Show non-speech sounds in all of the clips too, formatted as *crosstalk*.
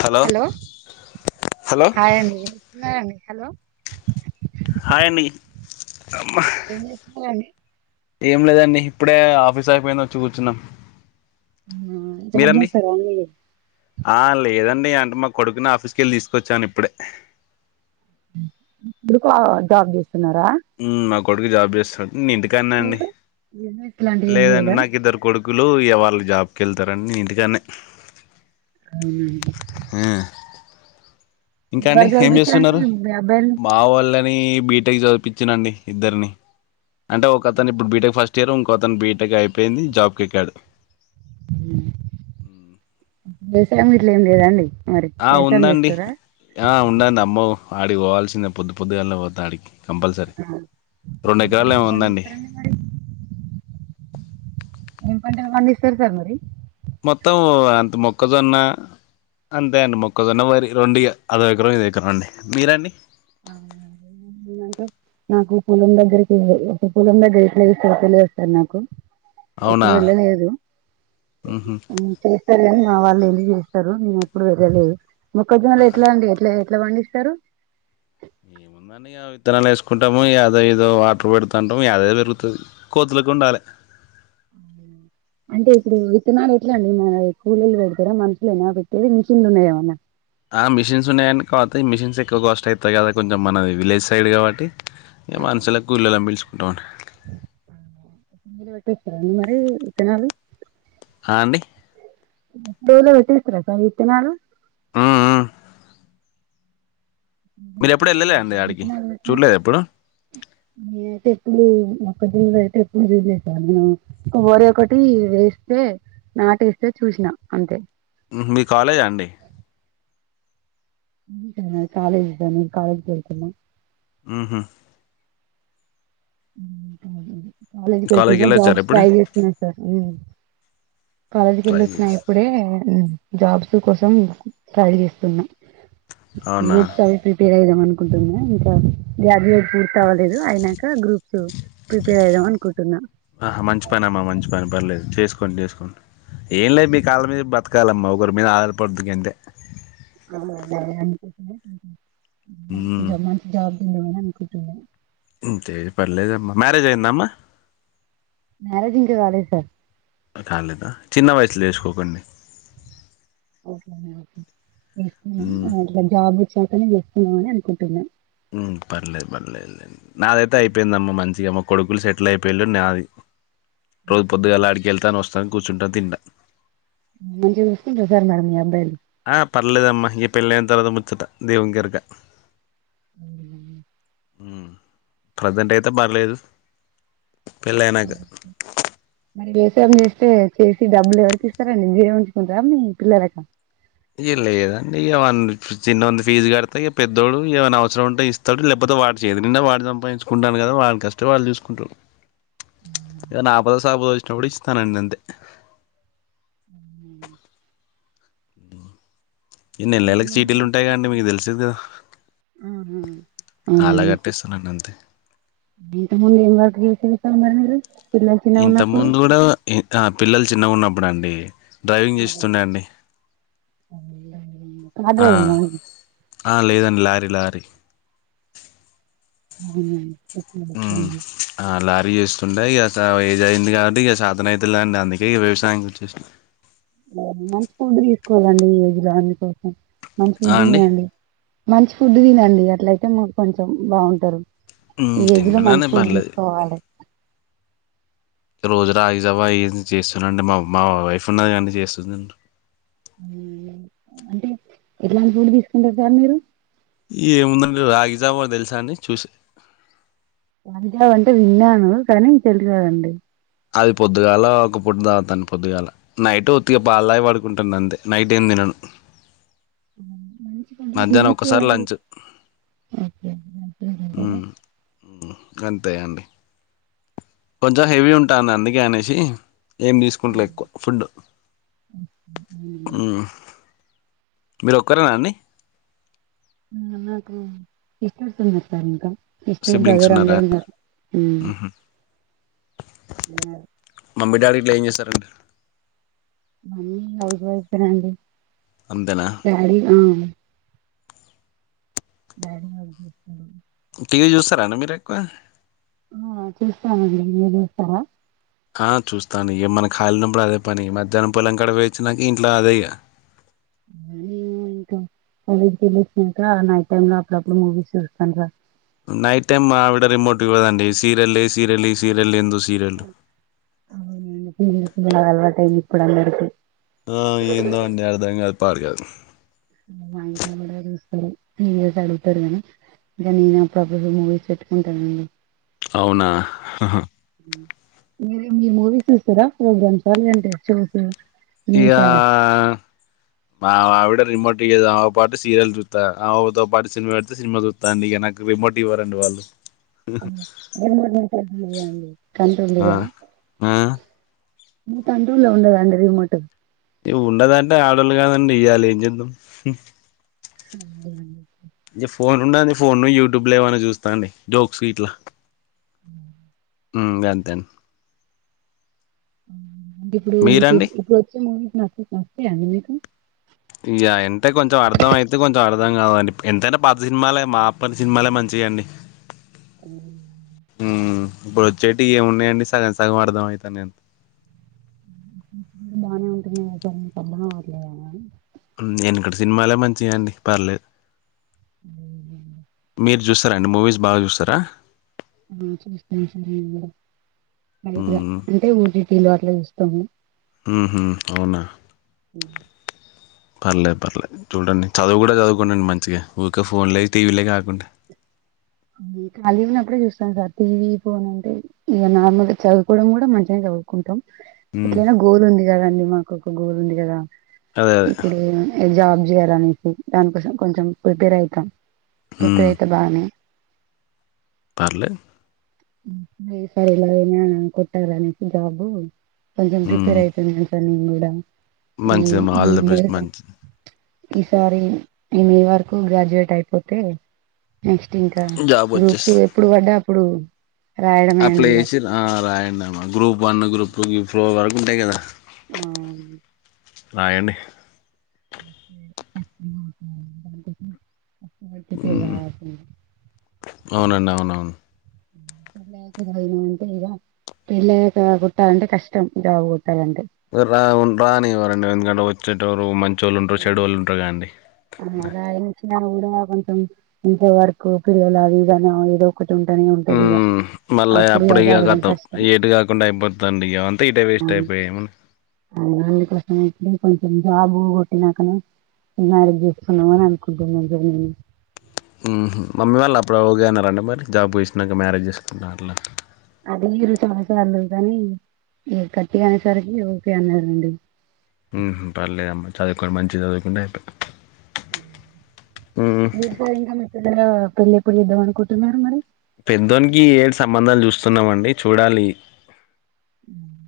Hello hello hi అండి ఏం చేస్తున్నారండి హాయ్ అండి ఏం చేస్తున్నారండి ఏం లేదండి ఇప్పుడే ఆఫీస్ అయిపోయింది వచ్చి కూర్చున్నాం జాబ్ మీరండి చేస్తారా అండి మీరు ఆ లేదం అండి అంటే మా కొడుకుని ఆఫీస్ కెళ్ళి తీసుకొచ్చాను ఇప్పుడే కొడుకు జాబ్ చేస్తున్నారా ఉమ్, మా కొడుకు జాబ్ చేస్తాడు నేన్ ఇంటి కాడనే అండి మీరు బిజినెస్ లాంటివి ఏం లేదండి లేదా నాకు ఇద్దరు కొడుక్ కులు ఇగ వాళ్ళు జాబ్కి వెళ్తారని నేను ఇంటికానే ఊ మ్ ఆ ఇంకా అండి ఎంతవరకు ఏం చదివిపించారండి చేస్తున్నారు మీ మీ అబ్బాయిని మావాళ్లే ని బీటెక్ చదిపించినండి ఇద్దరిని అంటే ఒక అతను ఇప్పుడు బీటెక్ ఫస్ట్ ఇయర్ ఇంకో అతను బీటెక్ అయిపోయింది జాబ్కి ఎక్కాడు మ్ వ్యవసాయం గిట్ల ఏం లేదా అండి ఆ ఉందండి ఆ ఉందండి అమ్మఓ అడిక్ పోవాల్సిందే పొద్దు పొద్దుగాళనే పోతా ఆడికి కంపల్సరీ రెండు ఎకరాలేమో ఉందండి పండిస్తారండి మరి ఏం పంటలు పండిస్తర్ సార్ మరి మొత్తం అంత మొక్కజొన్న అంతే అండి మొక్కజోన్న వరి రెండు ఇగ అదో ఎకరం ఇదో ఎకరం అండి మీరండి అంటే నాకు పూలం దగ్గరికి పొలం దగ్గర ఎట్లా ఎస్తరో తెలువదు సర్ నాకు అవునా ఎప్పుడు వెళ్ళలేదు ఉహు మ్ చేస్తారు గాని మా వాళ్ళు చేస్ స్తరు నేను ఎప్పుడు వెళ్ళలేదు ముక్కొజొన్నలు ఎట్లా అండి ఎట్లా ఎట్లా పండిస్తారు ఏమో ఉందండీ ఆ విత్తనాలు వేసుకుంటాము ఇగ ఏదో ఏదో వాటర్ పెడుతుంటాము యాదే పెరుగుతుంది కోతులకు ఉండాలే అంటే ఇప్పుడు విత్తనాలు ఎట్లా అండి మరే కూలీలు పెడతారా మనుషులు ఎనా పెట్టేది మిషీన్ ఉన్నాయ ఏమన్నా ఆ మిషిన్స్ ఉన్నాయని కావాతాయి మిషిన్స్ ఎక్కువ కాస్ట్ అవుతాయి కదా. కొంచెం మనది విలేజ్ సైడ్ కాబట్టి. ఇ మనుసులను కుళ్ళోలన్ పిలుచుకుంటా మండి. *unintelligible* మరి విత్తనాలు హ అండి డే లో పెట్టేస్తారా సర్ విత్తనాలు ఉ ఉ మీరు ఎప్పుడు వెళ్ళలే అండి ఆడికి విత్తనాలు పెట్టినాక చూడలేదు ఎప్పుడు లేదు మొక్కజొన్న ఐతే ఎప్పుడు జలెసర్ మరి ఒకటి వేస్తే నాటేస్తే చూసినా అంతే మీ కాలేజా అండి *unintelligible* కాలేజీ కని కాలేజీ కి వెళుతూన్నాము. ఉహు కాలేజ్కి వెళ్తుంద వెళ్ళొచ్చారు జాబ్స్ ఎప్పుడు ట్రై చేస్తున్నా సార్ ఉ కాలేజకి ట్రై ఏళ్ళొచ్చిన చేసి ఇప్పుడే మ్ జాబ్స్ కోసం ట్రై చేస్తున్నా. అవునా గ్రూప్ అవి ప్రిపేర్ అయిదాం. అనుకుంటున్నా ఇంకా వ్యా *unintelligible* పూర్తి అవ్వలేదు అయినాక గ్రూప్స్ ప్రిపేర్ అయిదాం అనుకుంటున్నా. ఆ మంచి పని అమ్మ, మంచి పని పర్లేదు. పని చేసుకోండి ఏం లేదు మీ కాళ్ళ మీద బతకాలమ్మా ఒకరి మీద ఆధారపడదు గంతే ఉమ్ *unintelligible* మంచి జాబ్ ఏమని అనుకుంటున్నవ్? అంతే పర్లేదు అమ్మా మ్యారేజ్ అయ్యందా అమ్మా? మ్యారేజ్ ఇంకా కాలేద్ సార్ చెసుకోకండి ఒకే అండి ఒకే ఉమ్ చేసుకొంగని జాబ్ వచ్చాకే చేసుకుందామని అని అనుకుంటన్నా. మ్ పర్లేదు పర్లేదులె నాదైతే అయిపోయిందమ్మ మంచిగా మొక్ కొడుకులు సెటిల్ అయిపోళ్ళ నాది రోజు పొద్దుగా అలాడికెళ్తాను. వస్త సన్ కూర్చుంట తింట మంచి గా చూసుకుంటారా సార్ మరి మీ అబ్బాయిలు? ఆ పర్లేద అమ్మా ఇ పెళ్లైన తర్వాత ముచ్చట దేవుని కెరక మ్ మ్ ప్రజెంట్ అయితే పర్లేదు. పెళ్లియనాక మరి వ్యవసాయం చేస్తే చేసి డబ్బులు ఎవరికి ఇస్తారండి. మీరే ఉంచుకుంటారా మీ పిల్లలక ఏ లేదండి ఇగవాన్న చిన్నోన్ది ఫీజు కడితే, ఇక పెద్దోడు ఏమైన అవసరం ఉంటే ఇస్తాడు. లేకపోతే వాటి చేతి నిండా వాడు సంపాదించుకుంటాను కదా వాళ్ళ కష్టం వాళ్ళు చూసుకుంటారు. ఎదైన ఆపద సాబోస్ట్ వచ్చినప్పుడు ఇస్తాను అండి అంటే ఉమ్ ఈ నెల నెలకి ముందు సీటీలు కంటే ఉంటాయి కండి మీరు మీకు తెలిసదా ఆ ఆ అళ్ళే కట్టేస్తునాండి అంతే ఇంతకముందు ఏ వర్క్ చేసిండు సార్ మరి మీరు? పిల్లలు చిన్నగా ఉన్నప్పుడు ఇంతకుముందు కూడా ఇ ఆ పిల్లలు చిన్నగా ఉన్నప్పుడు అండి. డ్రైవింగ్ చేస్తుండే అండి కార్ ఆ డ్రైవింగ్ అవునండి ఆ లేదండి లారీ లారీ అవునండి ఓకే ఓకే అండి వేయ్యేస్తుండ ఇక స ఏజ్ అయ్యంది కాబట్టి ఇక సాతనైతులె అండి. అందుకే ఈ వ్యవసాయంకి వచ్చేసిన మంచి ఫుడ్ తీసుకోవాలండి ఈ ఏజ్ లో అన్ని కోసం మంచి ఆ ఫుడ్ అండి తినండి. మంచి ఫుడ్ తినండి గట్ల అయితే మాకు కొంచెం బావుంటారు. ఉమ్ ఈ ఏజ్లో మంచి తింటున్నాను ఫుడ్ పర్లేదు తీసుకోవాలి. రోజు రాగిజావా అయ చేస్తున్నాండి మా మా వైఫ్ ఉన్నది కాదండి చేస్తది లెండి అంటే ఎట్లాంటి ఫుడ్ తీసుకుంటారు సార్ మీరు? ఈ ఏముందండి రాగిజావా తెలుసా అండి చూసి రాగి జావ అంటే విన్నాను కానీ తెల్దు కదండి అది పొద్దుగాల ఒక పూట తాగుతాను. పొద్దుగాల నైట్ ఒత్తిగా పాల తాగి పడుకుంటన్న అంతే. నైట్ ఏం తినను. కున్నానండి మధ్యాహ్నం ఒక్కసారి లంచ్ ఓకే మంచిగా తింటారా? హ్మ్ గంతే అండి కొంచెం హెవీ ఉంటాన్న అందుకే అనేసి ఏం ఆ తీసుకుంట్లే ఎక్కువ ఫుడ్ అవునండి ఉమ్ మీరు ఒక్కరేనా అన్ని నా నాకు ఇచ్చేస్తున్నార్ సార్ ఇంకా ఇస్తార్ సిబ్లింగ్స్ బజార్ ఉన్నారా అందరు ఉన్నరు ఉమ్ ఊహు ఆ మమ్మీ డాడీ ఇట్లా ఏం చేస్తారండీ మమ్మీ హౌస్ వైఫ్ ఏ నండి అంతేనా డాడీ ఆ డాడీ వర్క్ చేస్తుండు టీవీ చూస్తారండీ మీరు ఎక్కువ ఆ చూస్తాన అండి మీరు చూస్తారా ఆ చూస్తాను. ఇ మన ఖాల్ ఉనప్పుడు అదే పని మధ్యాహ్నం పొలంకాడ పోయొచ్చినాక ఇంట్లో అదే ఇగ. అలీప్ దిలీప్ ఇంకా నైట్ టైమ్ లో అప్పుడప్పుడు మూవీస్ చూస్తాన్ రా నైట్ టైమ్ మా ఆవిడ రిమోట్ ఇవ్వద్ అండి. సీరియల్ ఏ సీరియల్ ఏ ఈ సీరియల్ ఎం చూ ఉ చిన్న చిన్న ఇగ అలవాటు అయ్యి ఇప్పుడు అందరికి ఆ ఏందో అండి అర్థం కాదు పాడు కాదు ఉ మంచోళ్ళని కూడ చూస్తరు ఉమ్ బ్బాయిలు ఇద్దరు గాని ఇగ నేనే అప్పుడుప్పుడు మూవీస్ పెట్టుకుంటాను అవునా అహు మీది మీరు మూవీస్ చూస్తారా ప్రోగ్రామ్స్ అర్ లేదంటే షో చూస్తారా ఇగ మా అవిడ రిమోట్ ఇయ్యదు. ఆమె పాటు సీరియల్ చూత్త ఆమెతో పాటు సినిమా పెడితే సినిమా చూత్త అండి. నాకు రిమోట్ ఇవ్వరండీ వా పళ్ళు *unintelligible* అండి ఆ కంట్రోలుగా ఆ మీ కంట్రోల్ లో ఉండదా అండి రిమోటు ఈ ఉండదాంట ఆడోల్లు గాద అండి ఇయ్యాలే ఎం చేద్దాం హ్మ్ అండి ఇగ ఫోన్ ఉన్నాది ఫోను యూట్యూబ్ లో ఎమన్నా చూస్తా అండి జోక్స్ గిట్ల ఆ ఉమ్ గంతే అన్ ఉమ్ గిప్పుడు మీకు ఇప్పుడు వచ్చే మూవీసు నచ్ నచ్చుతాయా అండి మీకు ఇగ అంటే కొంచెం అర్థం అయితే కొంచెం అర్థం కాదండి. ఎంతైనా పాత్ సినిమాలే మా అప్పటి సినిమాలే మంచి ది అండి అ హుమ్ ఇప్పుడు వచ్చేటి ఏమున్నాయండి సగం సగం అర్థం అయితా నేను బానే ఉంటున్నాయి కదా సార్ మీకు అర్థం అవ్వట్లేదా అని ఉమ్ ఎనకటి సినిమాలే మంచిగా అండి పర్లేదు మీరు చూస్తారా అండి మూవీస్ బాగ్ చూస్తారా. ఆ చూస్తాను సార్ మేము గూడ లైట్ గా అంటే ఓటిటి లో అట్లా చూస్తాము. ఉహు అవునా పర్లేదు పర్లేదు చూడండి చదువు కూడా చదువుకునండి మంచిగా ఊక ఫోన్లే టీవీలే కాకుండా కలిగా ఉనప్పుడే చూస్తాన్ సార్ టీవీ ఫోన్ అంటే ఇగ నార్మల్ గా చదువుకోవడం గుడా మంచిగానే చ సదుకుంటాం ఇట్లైన గోలు ఉంది కదండి మాకు ఒక గోల్ ఉంది కదా అదే అదే ఇప్పుడు జాబ్ చేయాలనేసి దానికోసం కొంచెం ప్రిపేర్ అయితాం ప్రిపేర్ హ్మ్ అయితే బానే పర్లే హ్మ్ ఈసారిలయినా కొట్టాలని జాబు కొంచెం హ్మ్ ప్రిపేర్ అయితున్న సార్ నేను కూడా మంచిదమ్మా ఆల్ ద హ్మహమ్ బెస్ట్ లేదా మంచిది ఈసారి మీ వరకు గ్రాడ్యుయేట్ అయిపోతే నెక్స్ట్ ఇంకా జాబ్ గ్రూప్స్ వచ్చేసి ఎప్పుడుపడ్డ అప్పుడు రాయడమే అండి అప్లై ఇక చేసి రా ఆ రాయండి అమ్మా group one group two four వరకు ఉంటాయి కదా ఆ రాయండి *unintelligible* ఇగ ప్రిపేరే హ్మ్ కావాల్సిందే అవునండి అవునవును అంటే ఇక పెళ్ళయాక కొట్టాలంటే కష్టం జాబు కొ రావున్ రానివ్వారండి ఎందుకు అంటే ఓరు మంచోళ్ళు ఉంటారు చెడోళ్ళు ఉంటారకదండీ ఆ రాయనిచ్చినా కూడా కొంచెం ఇంట్లో వర్క్ పిల్లలు అవి ఇవి అని ఏదో ఒకటి ఉంటనే ఉంటది ఇగ హ్మ్ మళ్ల అప్పుడు అప్పుడ ఇగ చదవడం కతామ్ కష్టం ఇగ ఏటు కాకుండా అయిపోతండి ఇగ అంతా ఇటే వేస్ స్ట్ ఐపాయ్ ఎం ఉన్ అందుకోసమే ఇప్పుడే కొంచెం జబూ బు కొట్టినాకనే మ్యారేజ్ చేసుకుందాం అని అనుకుంటున్నా జనీని ఉహు మ్ మమ్మీ వాళ్ళు అప్పుడు ఒకే అన్నరండి మరి జాబ్ చేసినంక మ్యారేజ్ చేసుకుంట అట్లా అడిగిర్రు చాల సార్లు గని ఈగ గట్టిగ అనేసరికి ఒకే అన్నారండి ఉహ్మ్ పర్లేదమ్మా చదువుకుని మంచి చదువుకుంటే అయిపో మీర్ సార్ ఇంకా మీ పిల్లల పెళ్లి ఎప్పుడు చేదాం అనుకుంటున్నారు మరి పెద్దోనికి ఇ యేడు సంబంధాలు చూస్తున్నామండి చూడాలి ఉమ్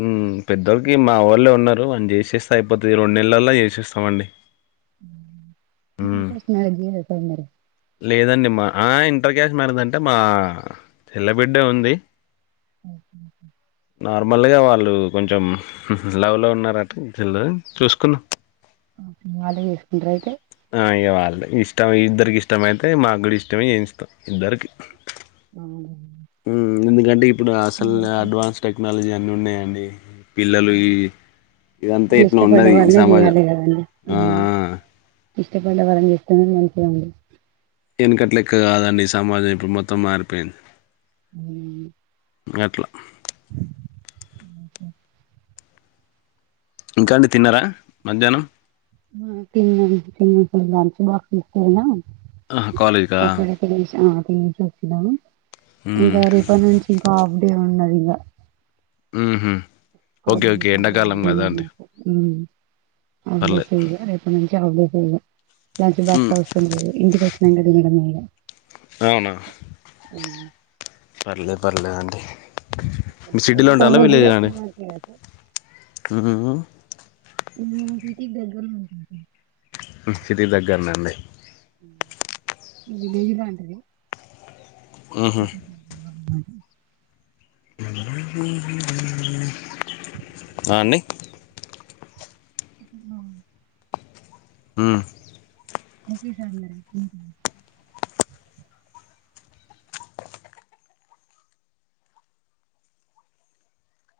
హ్మ్ పేద్దోడికి మా వోల్లే ఉన్నారు మనం చేసేస్తే అయిపోతుంది ఈ రెండు నెలలల్లో చేసేస్తామండి ఉమ్ హ్మ్. ఇంటర్క్యాస్ట్ మ్యారేజ్ చేయరా సార్ మరి లేదండి మా ఆహ్ ఇంటర్క్యాస్ట్ మ్యారేజ్ అంటే మా చెల్లబిడ్డే ఉంది ఓకే ఓకే నార్మల్గా వాళ్ళు కొంచెం లవ్లో ఉన్నారట చూసుకున్నాం ఓకే వాళ్లే చేసుకుంటారా అయితే ఆహ్ ఇగ వాల్లే ఇష్టం ఇద్దరికి ఇష్టమైతే మాకు కూడా ఇష్టమే చేయిస్తాం ఇద్దరికి అవున హ్మ్ ఎందుకంటే ఇప్పుడు అసల్ కొంచెం అడ్వాన్స్ టెక్నాలజీ అన్ని ఉన్నాయండి పిల్లలు ఇ అవును. వాళ్ళు ఇష్టపడ్డ వాల్లే చేయాలే కదండి ఆ అవును ఆ ఇష్టపడ్డ వాళ్ళని చేస్తేనే మంచిదండి ఏనకటలేక్క కాదండి ఈ సమాజం ఇప్పుడు మొత్తం మారిపోయింది అవునండి గట్లా ఉహ్మ్ ఇంకా అండి తిన్నార మధ్యాహ్నం ఆ తిన్నాం *unintelligible* లంచ్ బాక్స్ తీసుకెళ్లిన ఆహా కాలేజ్కా అక్కడఅక్కడ *unintelligible* ఉమ్ చోచ్చినా మ్మ్ ఇంకా రేపటి నుంచి ఇంకా హాఫ్ డే ఉన్నది ఇగ ఉహ్మ్ అఫ్ డే నే మాకు ఉమ్ హాఫ్డే పర్లేదు చేయ్ల రేపట్ నుంచి హాఫ్డే చేయ్ల లంచ్బాక్స్ మ్మ్ అవసరం లేదు ఇంటికి ఒచ్చినంక తినడమింగ. ఔనా హ్మ్. పర్లేద్ పర్లేదండి. మిర్ సిటీలో పొలం ఉంటాల పనులకు విలేజ కూడా ఆండీ ఫేమస్ కదా సార్ మ్మ్ మేము సిటీకి దగ్గర ఉంటాం సర్ సిటీకి దగ్గరనండి *unintelligible* లాంటిది. మ్మ్ఉహ్మ్ *unintelligible* ఆ అండి. ఆ. ఊమ్. ఒకే సార *unintelligible*